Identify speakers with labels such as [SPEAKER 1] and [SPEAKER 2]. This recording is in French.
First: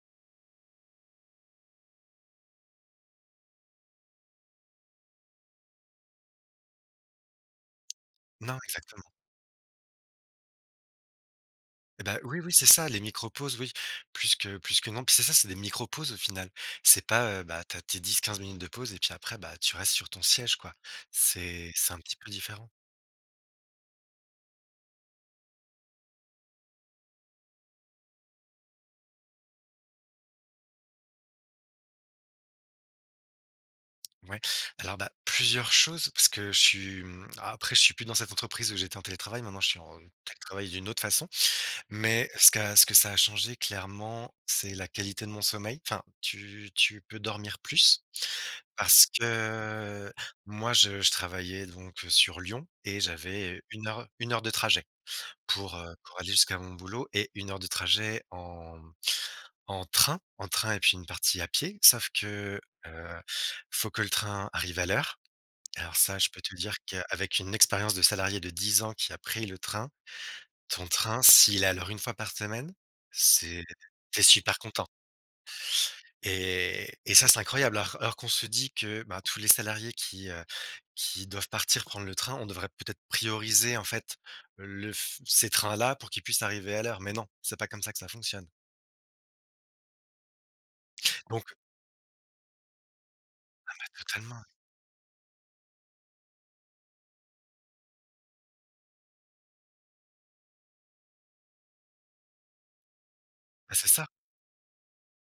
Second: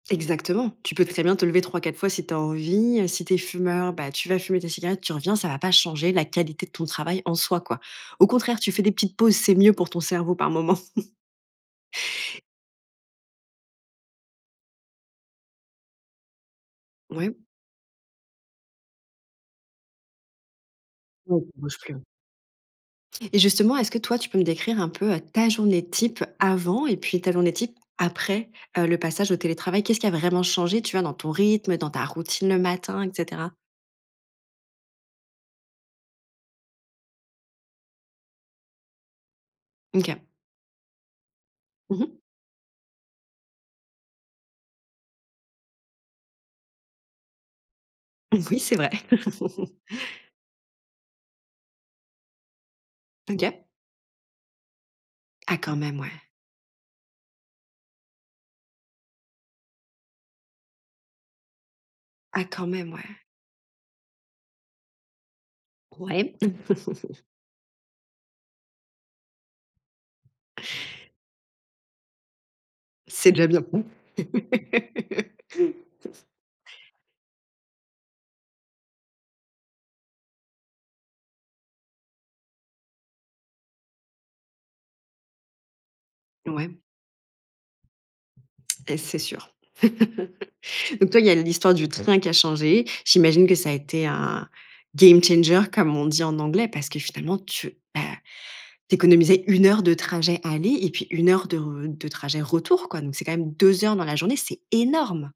[SPEAKER 1] Exactement. Tu peux très bien te lever 3-4 fois si tu as envie. Si tu es fumeur, bah, tu vas fumer tes cigarettes, tu reviens, ça va pas changer la qualité de ton travail en soi, quoi. Au
[SPEAKER 2] Non,
[SPEAKER 1] contraire, tu fais des
[SPEAKER 2] exactement.
[SPEAKER 1] petites pauses, c'est mieux pour ton cerveau, par moment.
[SPEAKER 2] Et bah, oui, oui, c'est ça les micro pauses, oui, puisque puisque non, puis c'est ça, c'est des micro pauses, au final. C'est pas,
[SPEAKER 1] Oui.
[SPEAKER 2] heu, bah, tu as tes 10-15 minutes de pause et puis après, bah, tu restes sur ton siège, quoi.
[SPEAKER 1] Oui, tu
[SPEAKER 2] C'est
[SPEAKER 1] bouges
[SPEAKER 2] c'est
[SPEAKER 1] plus,
[SPEAKER 2] un
[SPEAKER 1] oui.
[SPEAKER 2] petit peu différent.
[SPEAKER 1] Et justement, est-ce que toi, tu peux me décrire un peu ta journée type avant et puis, ta journée type après, heu, le passage au télétravail? Qu'est-ce qui a vraiment changé, tu vois, dans ton rythme, dans ta routine le matin et cetera?
[SPEAKER 2] Ouais. Alors, bah, plusieurs choses parce que je suis, hem, après je suis plus dans cette entreprise où j'étais en télétravail, maintenant je suis en
[SPEAKER 1] Mmh, OK.
[SPEAKER 2] télétravail d'une autre façon,
[SPEAKER 1] Mmh mh.
[SPEAKER 2] mais ce qui a ce que ça a changé clairement, c'est la qualité de mon sommeil. Enfin, tu tu peux dormir plus
[SPEAKER 1] Oui, c'est vrai.
[SPEAKER 2] parce que moi, je je travaillais donc, heu, sur Lyon et j'avais
[SPEAKER 1] OK.
[SPEAKER 2] 1 heure 1 heure de trajet
[SPEAKER 1] Ah,
[SPEAKER 2] pour,
[SPEAKER 1] quand
[SPEAKER 2] heu,
[SPEAKER 1] même, ouais.
[SPEAKER 2] pour aller jusqu'à mon boulot et 1 heure de trajet en en train en train et puis une partie à pied, sauf
[SPEAKER 1] Ah,
[SPEAKER 2] que,
[SPEAKER 1] quand même, ouais.
[SPEAKER 2] heu, faut que le train arrive à l'heure. Alors ça, je
[SPEAKER 1] Ouais.
[SPEAKER 2] peux te dire qu'avec une expérience de salarié de 10 ans qui a pris le train, ton train, s'il est à l'heure 1 fois par semaine,
[SPEAKER 1] C'est déjà bien.
[SPEAKER 2] c'est tu es super content. Et et ça, c'est incroyable. Or or qu'on se dit que, bah, tous les salariés qui, heu, qui doivent partir prendre le train, on devrait peut-être prioriser en fait, le f ces trains là pour qu'ils puissent arriver
[SPEAKER 1] Ouais.
[SPEAKER 2] à l'heure. Mais non, c'est pas comme ça que ça fonctionne.
[SPEAKER 1] Et c'est sûr. Donc toi, il y a
[SPEAKER 2] Donc
[SPEAKER 1] l'histoire du train qui a changé. J'imagine que ça a
[SPEAKER 2] Ah bah,
[SPEAKER 1] été
[SPEAKER 2] totalement.
[SPEAKER 1] un game changer comme on dit en anglais, parce que finalement tu, bah, tu économisais 1 heure de trajet aller et puis 1 heure de re de trajet retour, quoi. Donc c'est quand même
[SPEAKER 2] Bah,
[SPEAKER 1] 2
[SPEAKER 2] c'est
[SPEAKER 1] heures dans
[SPEAKER 2] ça.
[SPEAKER 1] la journée, c'est énorme!